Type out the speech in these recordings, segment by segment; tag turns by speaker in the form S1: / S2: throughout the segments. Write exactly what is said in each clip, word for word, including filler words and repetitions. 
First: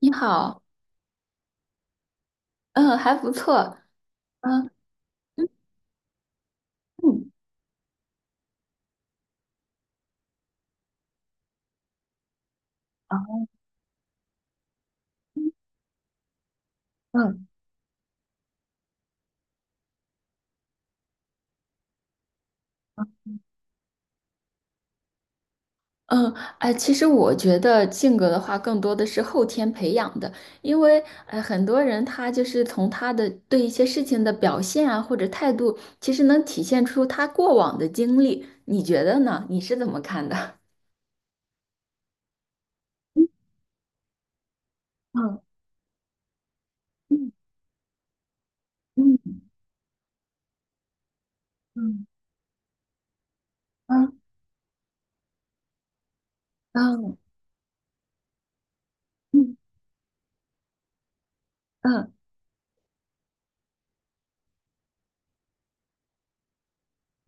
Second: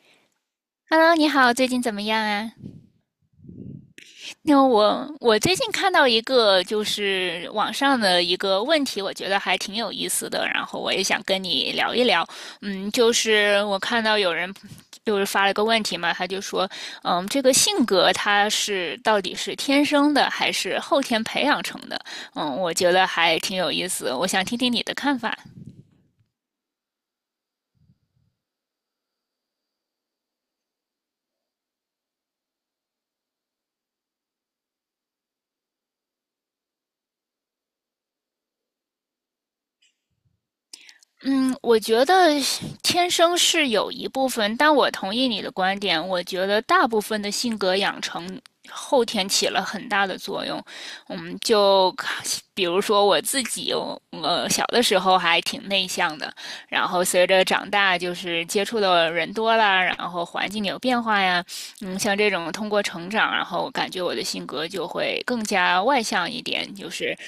S1: 你好。
S2: Hello，你好，最近怎么样啊？
S1: 嗯，还不错。
S2: 那
S1: 嗯
S2: 我我
S1: 嗯
S2: 最近看到一个就
S1: 嗯
S2: 是网上的一个问题，我觉得还挺有意思的，然后我也想跟你聊一聊。嗯，就
S1: 啊
S2: 是我看到有人就是发了个问题嘛，他就说，嗯，这
S1: 嗯
S2: 个性格他是到底是天生的还是后天培养成的？嗯，我觉得还挺有意思，我想听听你的看法。
S1: 嗯。哎，其实我觉得性格的话，更多的是后天培养的，因为呃，很多人他就是从他的对一些事情的表现啊，或者态度，其实能体现出他过往的经历。你觉得呢？你是怎么看的？
S2: 嗯，我觉得天生是有一部分，但我同意
S1: 嗯
S2: 你的观点。我觉得大部分的
S1: 嗯
S2: 性格养成后天起了很大的作用。嗯，就
S1: 嗯
S2: 比如说我自己，我
S1: 嗯
S2: 我小的时候还挺内向的，然后
S1: 嗯
S2: 随着长大，就是接触的人多
S1: 嗯
S2: 了，然后环境有变化呀，嗯，
S1: 嗯
S2: 像这种通过成长，然后感觉我的性格就会更加外向一点，就是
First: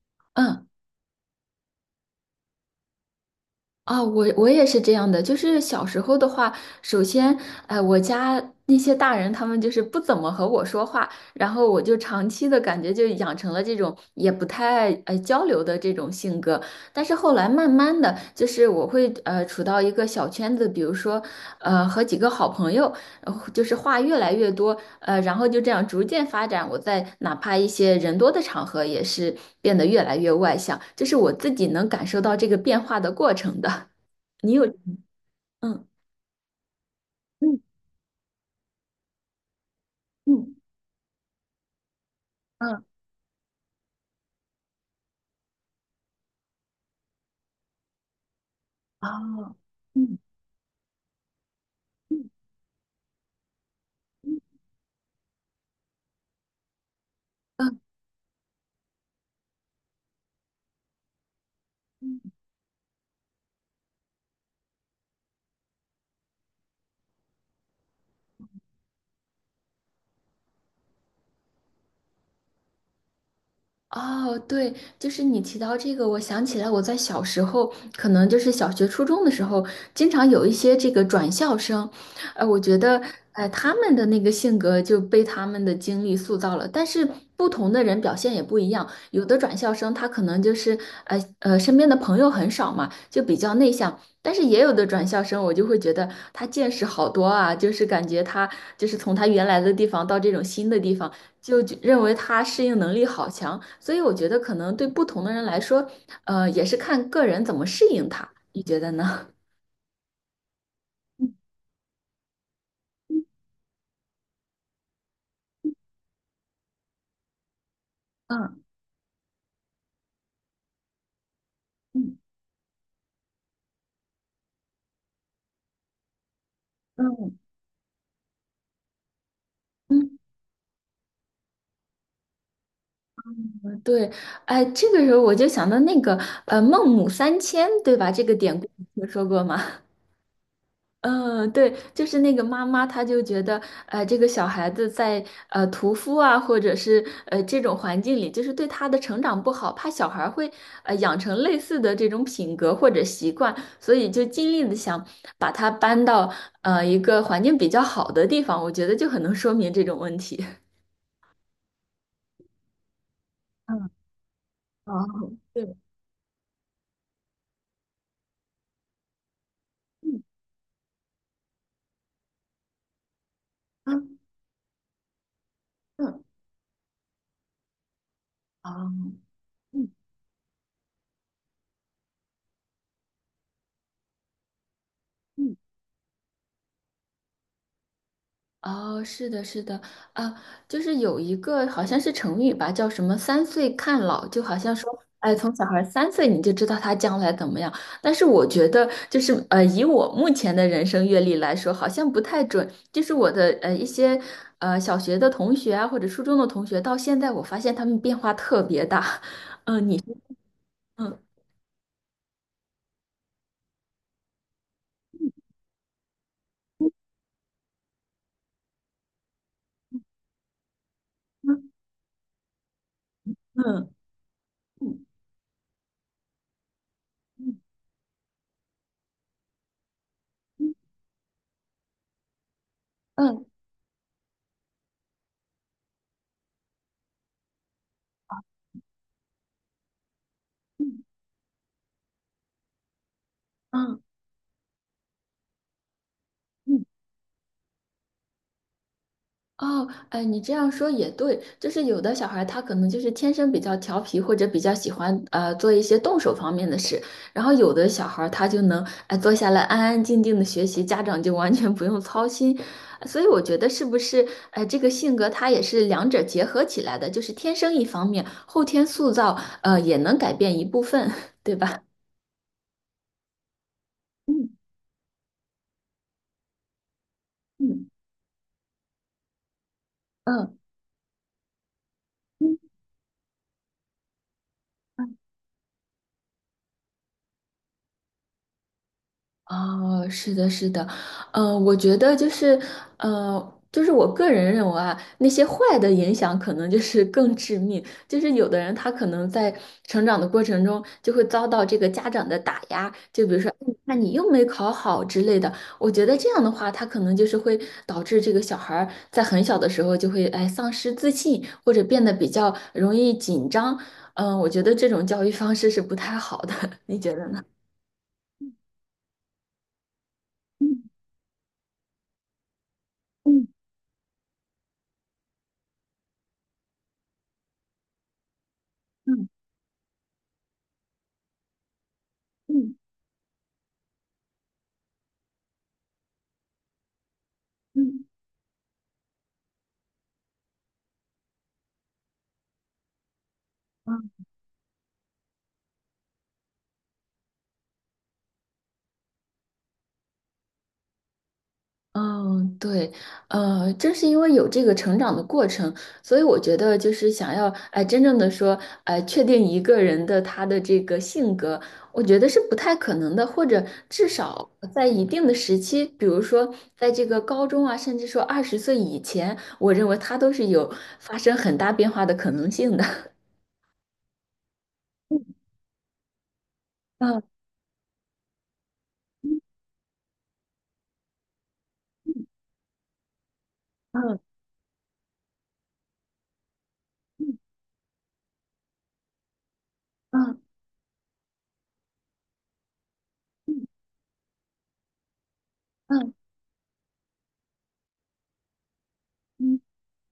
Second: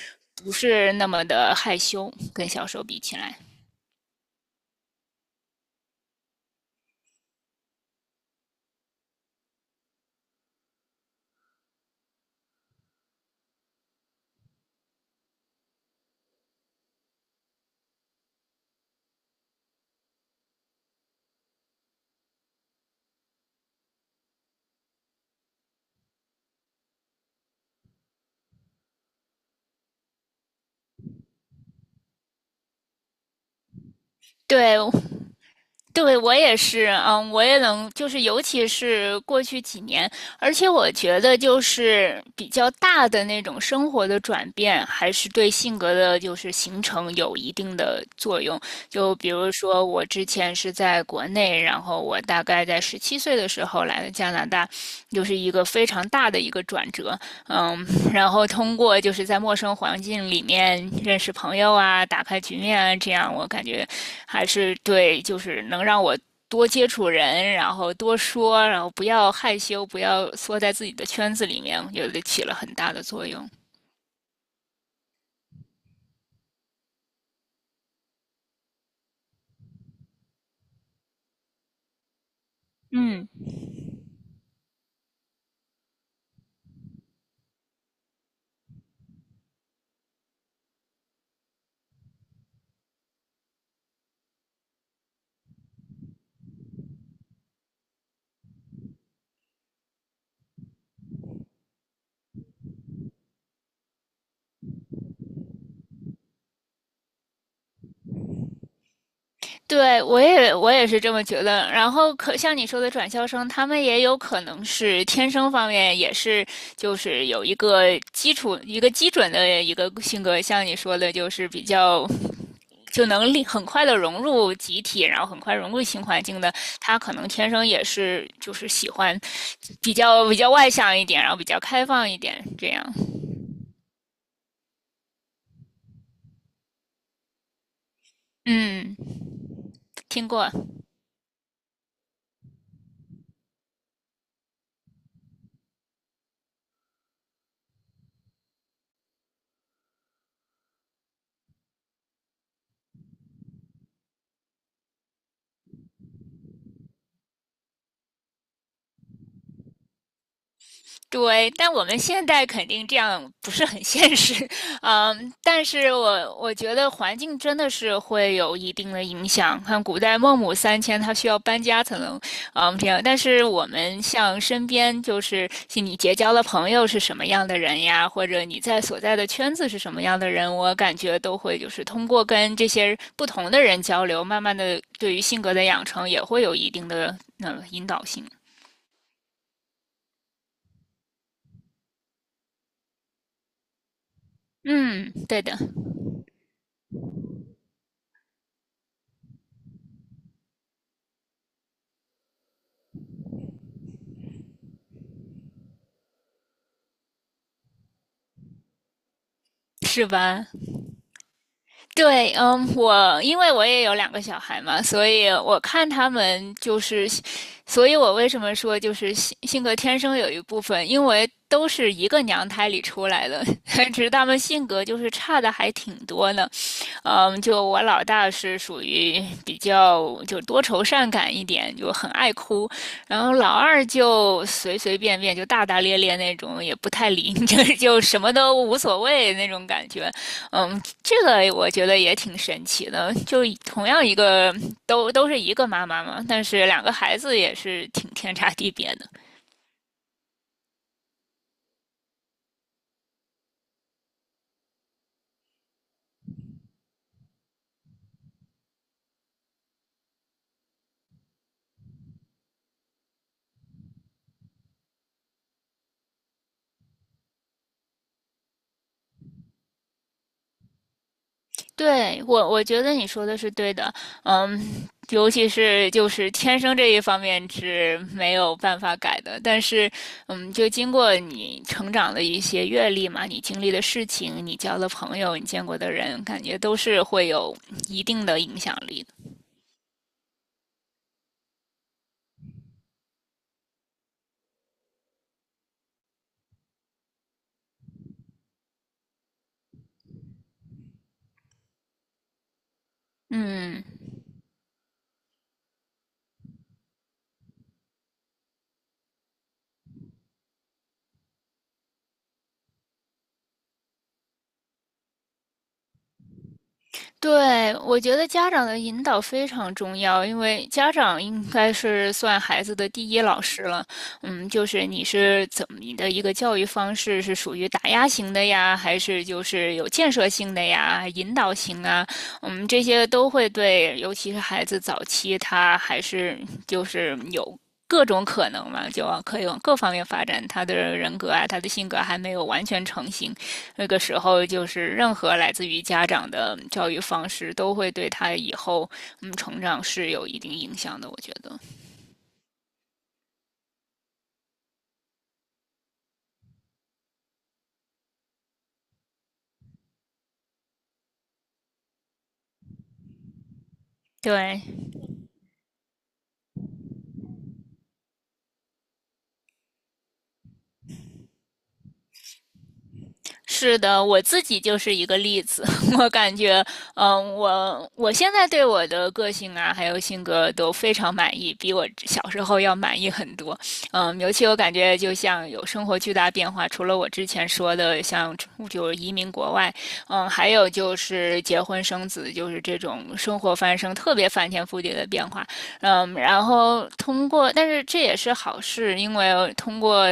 S2: 不
S1: 嗯。
S2: 是那么的害羞，跟小时候比起来。
S1: 啊，我我也是这样的，就是小时候的话，首先，呃，我家那些大人他们就是不怎么和我说话，然后我就长期的感觉就养成了这种也不太爱呃交流的这种性格。但是后来慢慢的，就是我会呃处到一个小圈子，比如说呃和几个好朋友，然后就是话越来越多，呃，然后就这样逐渐发展。我在哪怕一些人多的场合，也是变得越来越外向，这是我自己能感受到这个变化的过程的。你有，
S2: 对，
S1: 嗯
S2: 对，我也是，嗯，我也
S1: 嗯
S2: 能，就是尤其是过去几年，
S1: 嗯
S2: 而且我觉得就是比较
S1: 嗯，
S2: 大的那种生活的转变，还是对性格的就是形成有一定的作用。就比如
S1: 哦，
S2: 说我
S1: 嗯
S2: 之前是在国内，然后我大概在十七岁的时候来的加
S1: 嗯
S2: 拿大，就是一个非常大的一个转折，嗯，然后通过就是在陌生环境里面认识朋友啊，打
S1: 嗯。
S2: 开局面啊，这样我感觉。还是对，就是能让我多接触人，然后多说，然后不要害羞，不要缩在自己的圈子里面，我觉得起了很大的作用。
S1: 哦，对，就是你提到这个，我想起来我在小时候，可能就是小学、初中的时候，经常有一些这个转校生，呃，我觉得，
S2: 嗯，
S1: 呃，他们的那个性格就被他们的经历塑造了，但是不同的人表现也不一样，有的转校生他可能就是，呃呃，身边的朋友很少嘛，就比较内向，但是也有的转校生，我就会觉得他见识好多啊，就是感觉他就是从他原来的地方到这种新的地方。就就认为他适应能力好强，所以我觉得可能对不同的人来说，呃，也是看个人怎么适应他。你觉得呢？
S2: 对，我也我也是这么 觉得。然后可像你说的转校生，他们也有可能是天生方面也是就是有一个基础
S1: 嗯
S2: 一个基准的一个性格，像你说的，就是比较
S1: 嗯
S2: 就能力很快的融入集体，然后很快融入新环境的。他可能
S1: 嗯
S2: 天生也是就是喜欢比
S1: 嗯，
S2: 较比较外向一点，然后比较开放一点这样。
S1: 嗯对，哎，这个时候我就想到那个呃孟母三迁，对吧？这个典故你
S2: 嗯，
S1: 听说过吗？
S2: 听过。
S1: 嗯，对，就是那个妈妈，她就觉得，呃，这个小孩子在呃屠夫啊，或者是呃这种环境里，就是对他的成长不好，怕小孩儿会呃养成类似的这种品格或者习惯，所以就尽力的想把他搬到呃一个环境比较好的地方，我觉得就很能说明这种问题。
S2: 对，但我们现在肯定这样不是很
S1: 嗯，
S2: 现实，
S1: 哦，
S2: 嗯，但
S1: 对，
S2: 是我我觉得环境真的是会有一定的影响。看古代孟母三迁，她需要搬家才能，嗯，这样。但是我们
S1: 嗯
S2: 像身边就是是你结
S1: 嗯，
S2: 交的朋友是什么样的人呀，或者你
S1: 哦，
S2: 在所在的圈子是
S1: 嗯
S2: 什么样的人，我感觉都会就是通过跟这些不同的人交流，慢慢的对于性格
S1: 嗯。
S2: 的养成也会有一定的呃引导性。
S1: 哦，是的，是的。啊，就是有一个好像是成语吧，叫什么“三岁看老”，就好像说，
S2: 嗯，
S1: 哎，
S2: 对
S1: 从
S2: 的，
S1: 小孩三岁你就知道他将来怎么样。但是我觉得，就是呃，以我目前的人生阅历来说，好像不太准。就是我的呃一些呃小学的同学啊，或者初中的同学，到现在我发现他们变化特别大。嗯、你，
S2: 是吧？
S1: 嗯
S2: 对，嗯，我因为我也有两个小孩嘛，所以我看他们就是，所以我为什么说就是性性格天生有一部分，因为都
S1: 嗯
S2: 是一个娘胎里出来的，
S1: 嗯
S2: 只是他们性格就
S1: 嗯
S2: 是差的还挺多呢。嗯，
S1: 嗯
S2: 就我老大是属于比较就多愁善感一点，就很爱哭，然后
S1: 嗯
S2: 老二就随随便便就大大咧咧那种，也不太理你，就就什么都无所谓那种感觉。嗯，这个我觉得也挺神奇的，就同
S1: 嗯嗯。嗯
S2: 样一个都都是一个妈妈嘛，但是两
S1: 嗯
S2: 个孩子也是挺天差地别的。
S1: 哦，哎，你这样说也对，就是有的小孩他可能就是天生比较调皮，或者比较喜欢呃做一些动手方面的事，然后有的小孩他就能哎坐下来安安静静的学习，家长就完全不用操心，所以我觉得是不是哎这个性格他也是两者结合起来的，就是天生一方面，后天塑造呃也能改变一部分，对吧？
S2: 对，我我觉得你说的是对的，
S1: 嗯
S2: 嗯，尤其是就是天生这一方面
S1: 嗯
S2: 是没有办法改的，但是，嗯，
S1: 嗯。
S2: 就经过你成长的一些阅历嘛，你经历的事情，你交的
S1: 嗯
S2: 朋友，你见过的人，感觉都是会有一定的影响力的。
S1: 哦，是的，是的。嗯，我觉得就是，呃，就是我个人认为啊，那些坏的影响可能就是更致命，就是有的人他可能在成长的过程中就会遭到这个家长的打压，就比如说，哎你
S2: 嗯。
S1: 那你又没考好之类的。我觉得这样的话，他可能就是会导致这个小孩儿在很小的时候就会哎丧失自信，或者变得比较容易紧张。嗯、我觉得这种教育方式是不太好的，你觉得呢？
S2: 对，我觉得家长的引导非常重要，因为
S1: 嗯
S2: 家长应该是算孩子的第一老师了。嗯，就是你是怎么你的一个教育方式是属于打压型的呀，还是
S1: 嗯
S2: 就是有建设性的呀、引导型啊？嗯，
S1: 嗯
S2: 这些都会对，尤其是孩子早期他还是就是有。
S1: 嗯嗯。
S2: 各种可能嘛，就可以往各方面发展。他的人格啊，他的性格还没有完全成型，那个时候，就是任何来自于家长的教育方式，都会对他以后嗯成长是有一定影响的。我觉得，
S1: 嗯，对，呃，正是因为有这个成长的过程，所以我觉得就是想要，哎，真正的说，哎，确定一个人的他的这个性格，我觉得是不太可能的，或者至少
S2: 对，
S1: 在一定的时期，比如说在这个高中啊，甚至说二十岁以前，我认为他都是有发生很大变化的可能性的。
S2: 是的，我自己就是一个例 子。我感觉，
S1: 嗯
S2: 嗯，我我现在对我的个性啊，还有性格都非常满意，比我小时候要满意很多。嗯，
S1: 嗯
S2: 尤其我感觉，就像有生活巨大变化，除了我之前说的，像就是移民国外，嗯，
S1: 嗯
S2: 还有就是结婚生子，就是这种生活翻生，特别翻天覆地的变化。
S1: 嗯
S2: 嗯，然后通过，但是这也是好事，因为通过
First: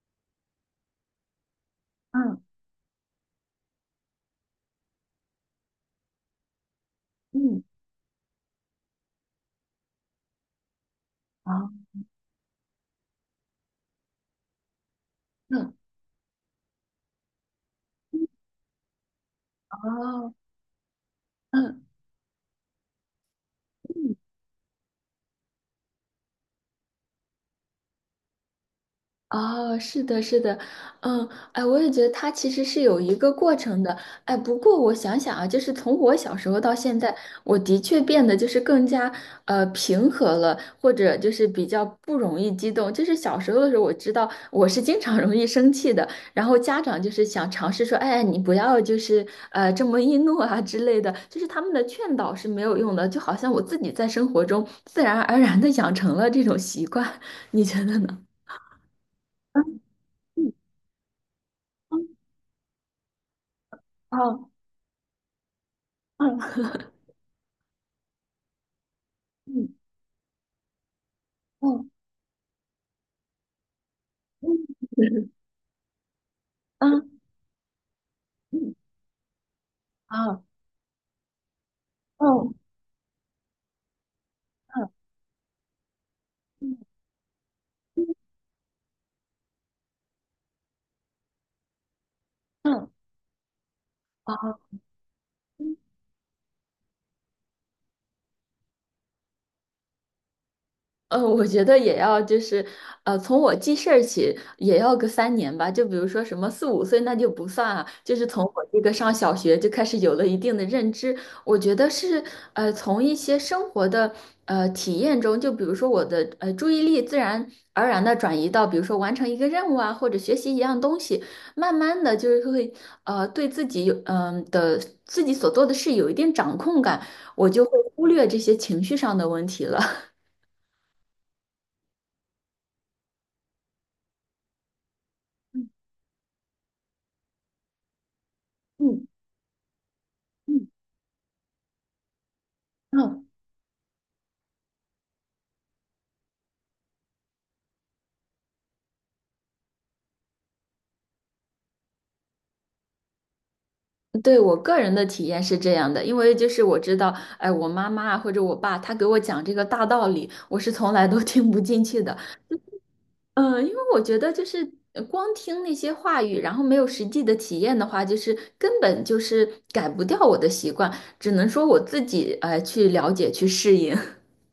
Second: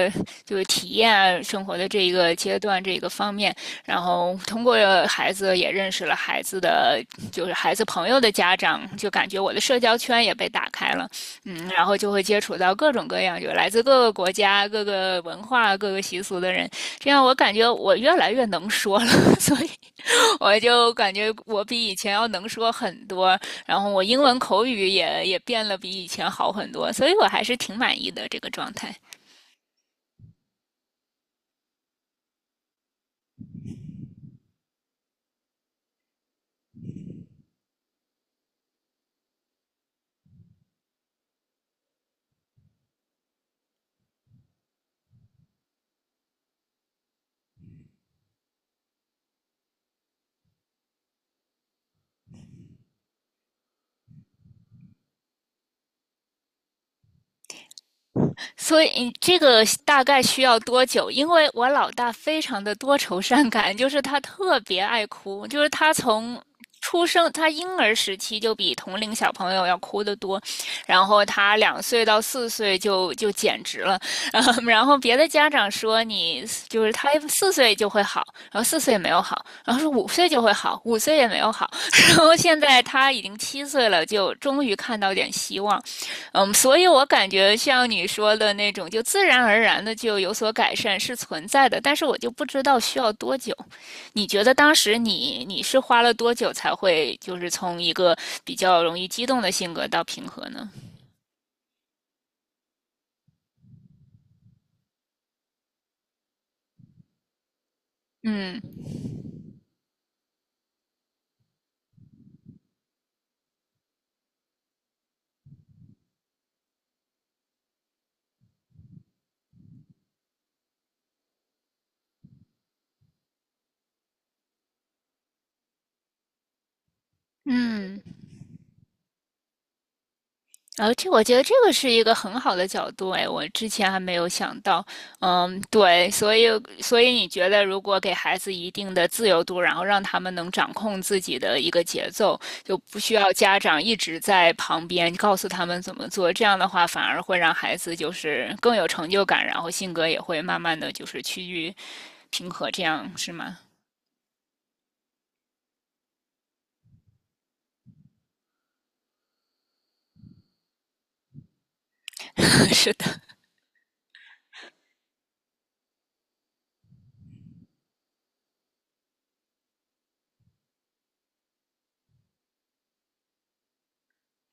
S2: 就是体验啊生活的这一个
S1: 嗯
S2: 阶段这一个方面，然后通过孩子也认识了孩子的就是
S1: 嗯嗯，
S2: 孩子朋友的家长，就感觉我的社交圈也被打开了，嗯，
S1: 哦，
S2: 然后就会接触到各种各样就来自各个国家、各个文
S1: 嗯
S2: 化、各个习俗的人，这样我感觉我越来越能说了，所以
S1: 哦，
S2: 我就感觉我
S1: 嗯。
S2: 比以前要能说很多，然后我英文口语也也变了比以前好很多，所以我还是挺满意的这个状态。
S1: 哦，是的，是的。嗯，哎，我也觉得他其实是有一个过程的，哎，不过我想想啊，就是从我小时候到现在，我的确变得就是更加呃平和了，或者就是比较不容易激动。就是小时候的时候，我知道我是经常容易生气的，然后家长就是想尝试说，哎，你不要就是呃这么易怒啊之类的，就是他们的劝导是没有用的，就好像我自己在生活中自然而然的养成了这种习惯，你觉得呢？
S2: 所以你这个大概需
S1: 嗯。
S2: 要多久？因为我老大非常的多愁善感，就是他
S1: 哦，
S2: 特别爱哭，就是他从
S1: 嗯
S2: 出生，他婴儿时期就比同龄小朋友
S1: 嗯
S2: 要哭得多，然后他两
S1: 嗯
S2: 岁到四岁就就简直了，嗯然后别的
S1: 嗯
S2: 家长说你就是
S1: 嗯
S2: 他四岁就会好，然后四岁也没有好，然后说五岁
S1: 啊
S2: 就会好，五岁也没有好，然后
S1: 嗯
S2: 现在他已经七岁了，就终于
S1: 啊
S2: 看到点希望。嗯，所以
S1: 嗯
S2: 我感觉像你说的那种，就自然而然的就有所改善是存在的，但是我就不知
S1: 嗯
S2: 道
S1: 嗯
S2: 需要多久。你觉得
S1: 啊
S2: 当时你你
S1: 嗯。
S2: 是花了多久才会就是从一个比较容易激动的性格到平和呢？
S1: 呃，我觉得也要就是，呃，从我记事儿起也要个三年吧。就比如说什么四五岁那就不算啊，就是从我这个上
S2: 嗯
S1: 小学就开始有了一定的认知。我觉得是，呃，从一些生活的呃体验中，就比如说我的呃注意力自然而然的转移到，比如说完成一个任务啊，或者学习一样东西，慢慢的就是会呃对自己有嗯、的自己所做的事有一定掌控感，我就会
S2: 嗯。
S1: 忽略这些情绪上的问题了。
S2: 而且我觉得这个是一个很好的角度，哎，我之前还没有想到。嗯，对，所以所以你觉得，如果给孩子一定
S1: 嗯。
S2: 的自由度，然后让他们能
S1: 嗯，
S2: 掌控自己的一个节奏，就不需
S1: 哦，
S2: 要家长一直在旁边告诉他们怎么做，这样的话反而会让孩子就是更有成就感，然后性格也会慢慢的就是趋于平和，这样是吗？
S1: 对，我个人的体验是这样的，因为就是我知道，哎，我妈妈啊或者我爸，他给我讲这个大道理，我是从来都 听不进去的。
S2: 是的，
S1: 嗯，因为我觉得就是呃光听那些话语，然后没有实际的体验的话，就是根本就是改不掉我的习惯，只能说我自己呃去了解去适应。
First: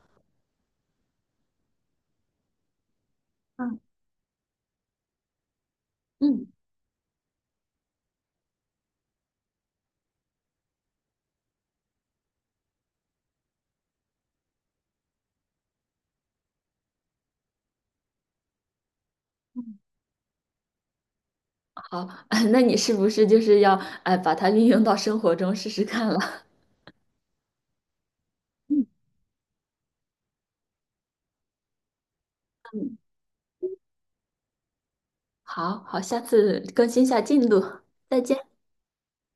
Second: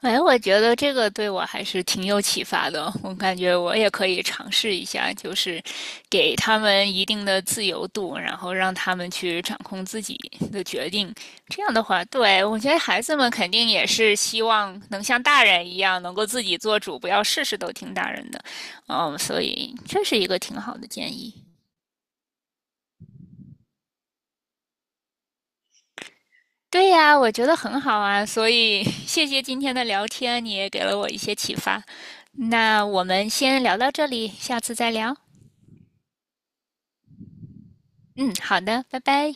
S2: 哎，我觉得这个对我还是挺有启发的。我感觉我
S1: 嗯
S2: 也可以尝试一下，就是给
S1: 嗯，
S2: 他们一定的自由度，然后让他们去掌控自己的决定。这样的话，对，我觉得孩子们肯定也是希望能像大人一样，能够自己做主，不要事事都听大人的。嗯，所以这是一个挺好的建议。
S1: 好，那你是不是就是要哎把它运用到生活中试试看了？
S2: 对呀，我觉得很好啊，所 以
S1: 嗯，
S2: 谢谢今天的聊天，你也给了我一些启发。那我们先聊到这里，下次再聊。
S1: 好好，下次更新一下进度，再
S2: 嗯，
S1: 见。
S2: 好的，拜拜。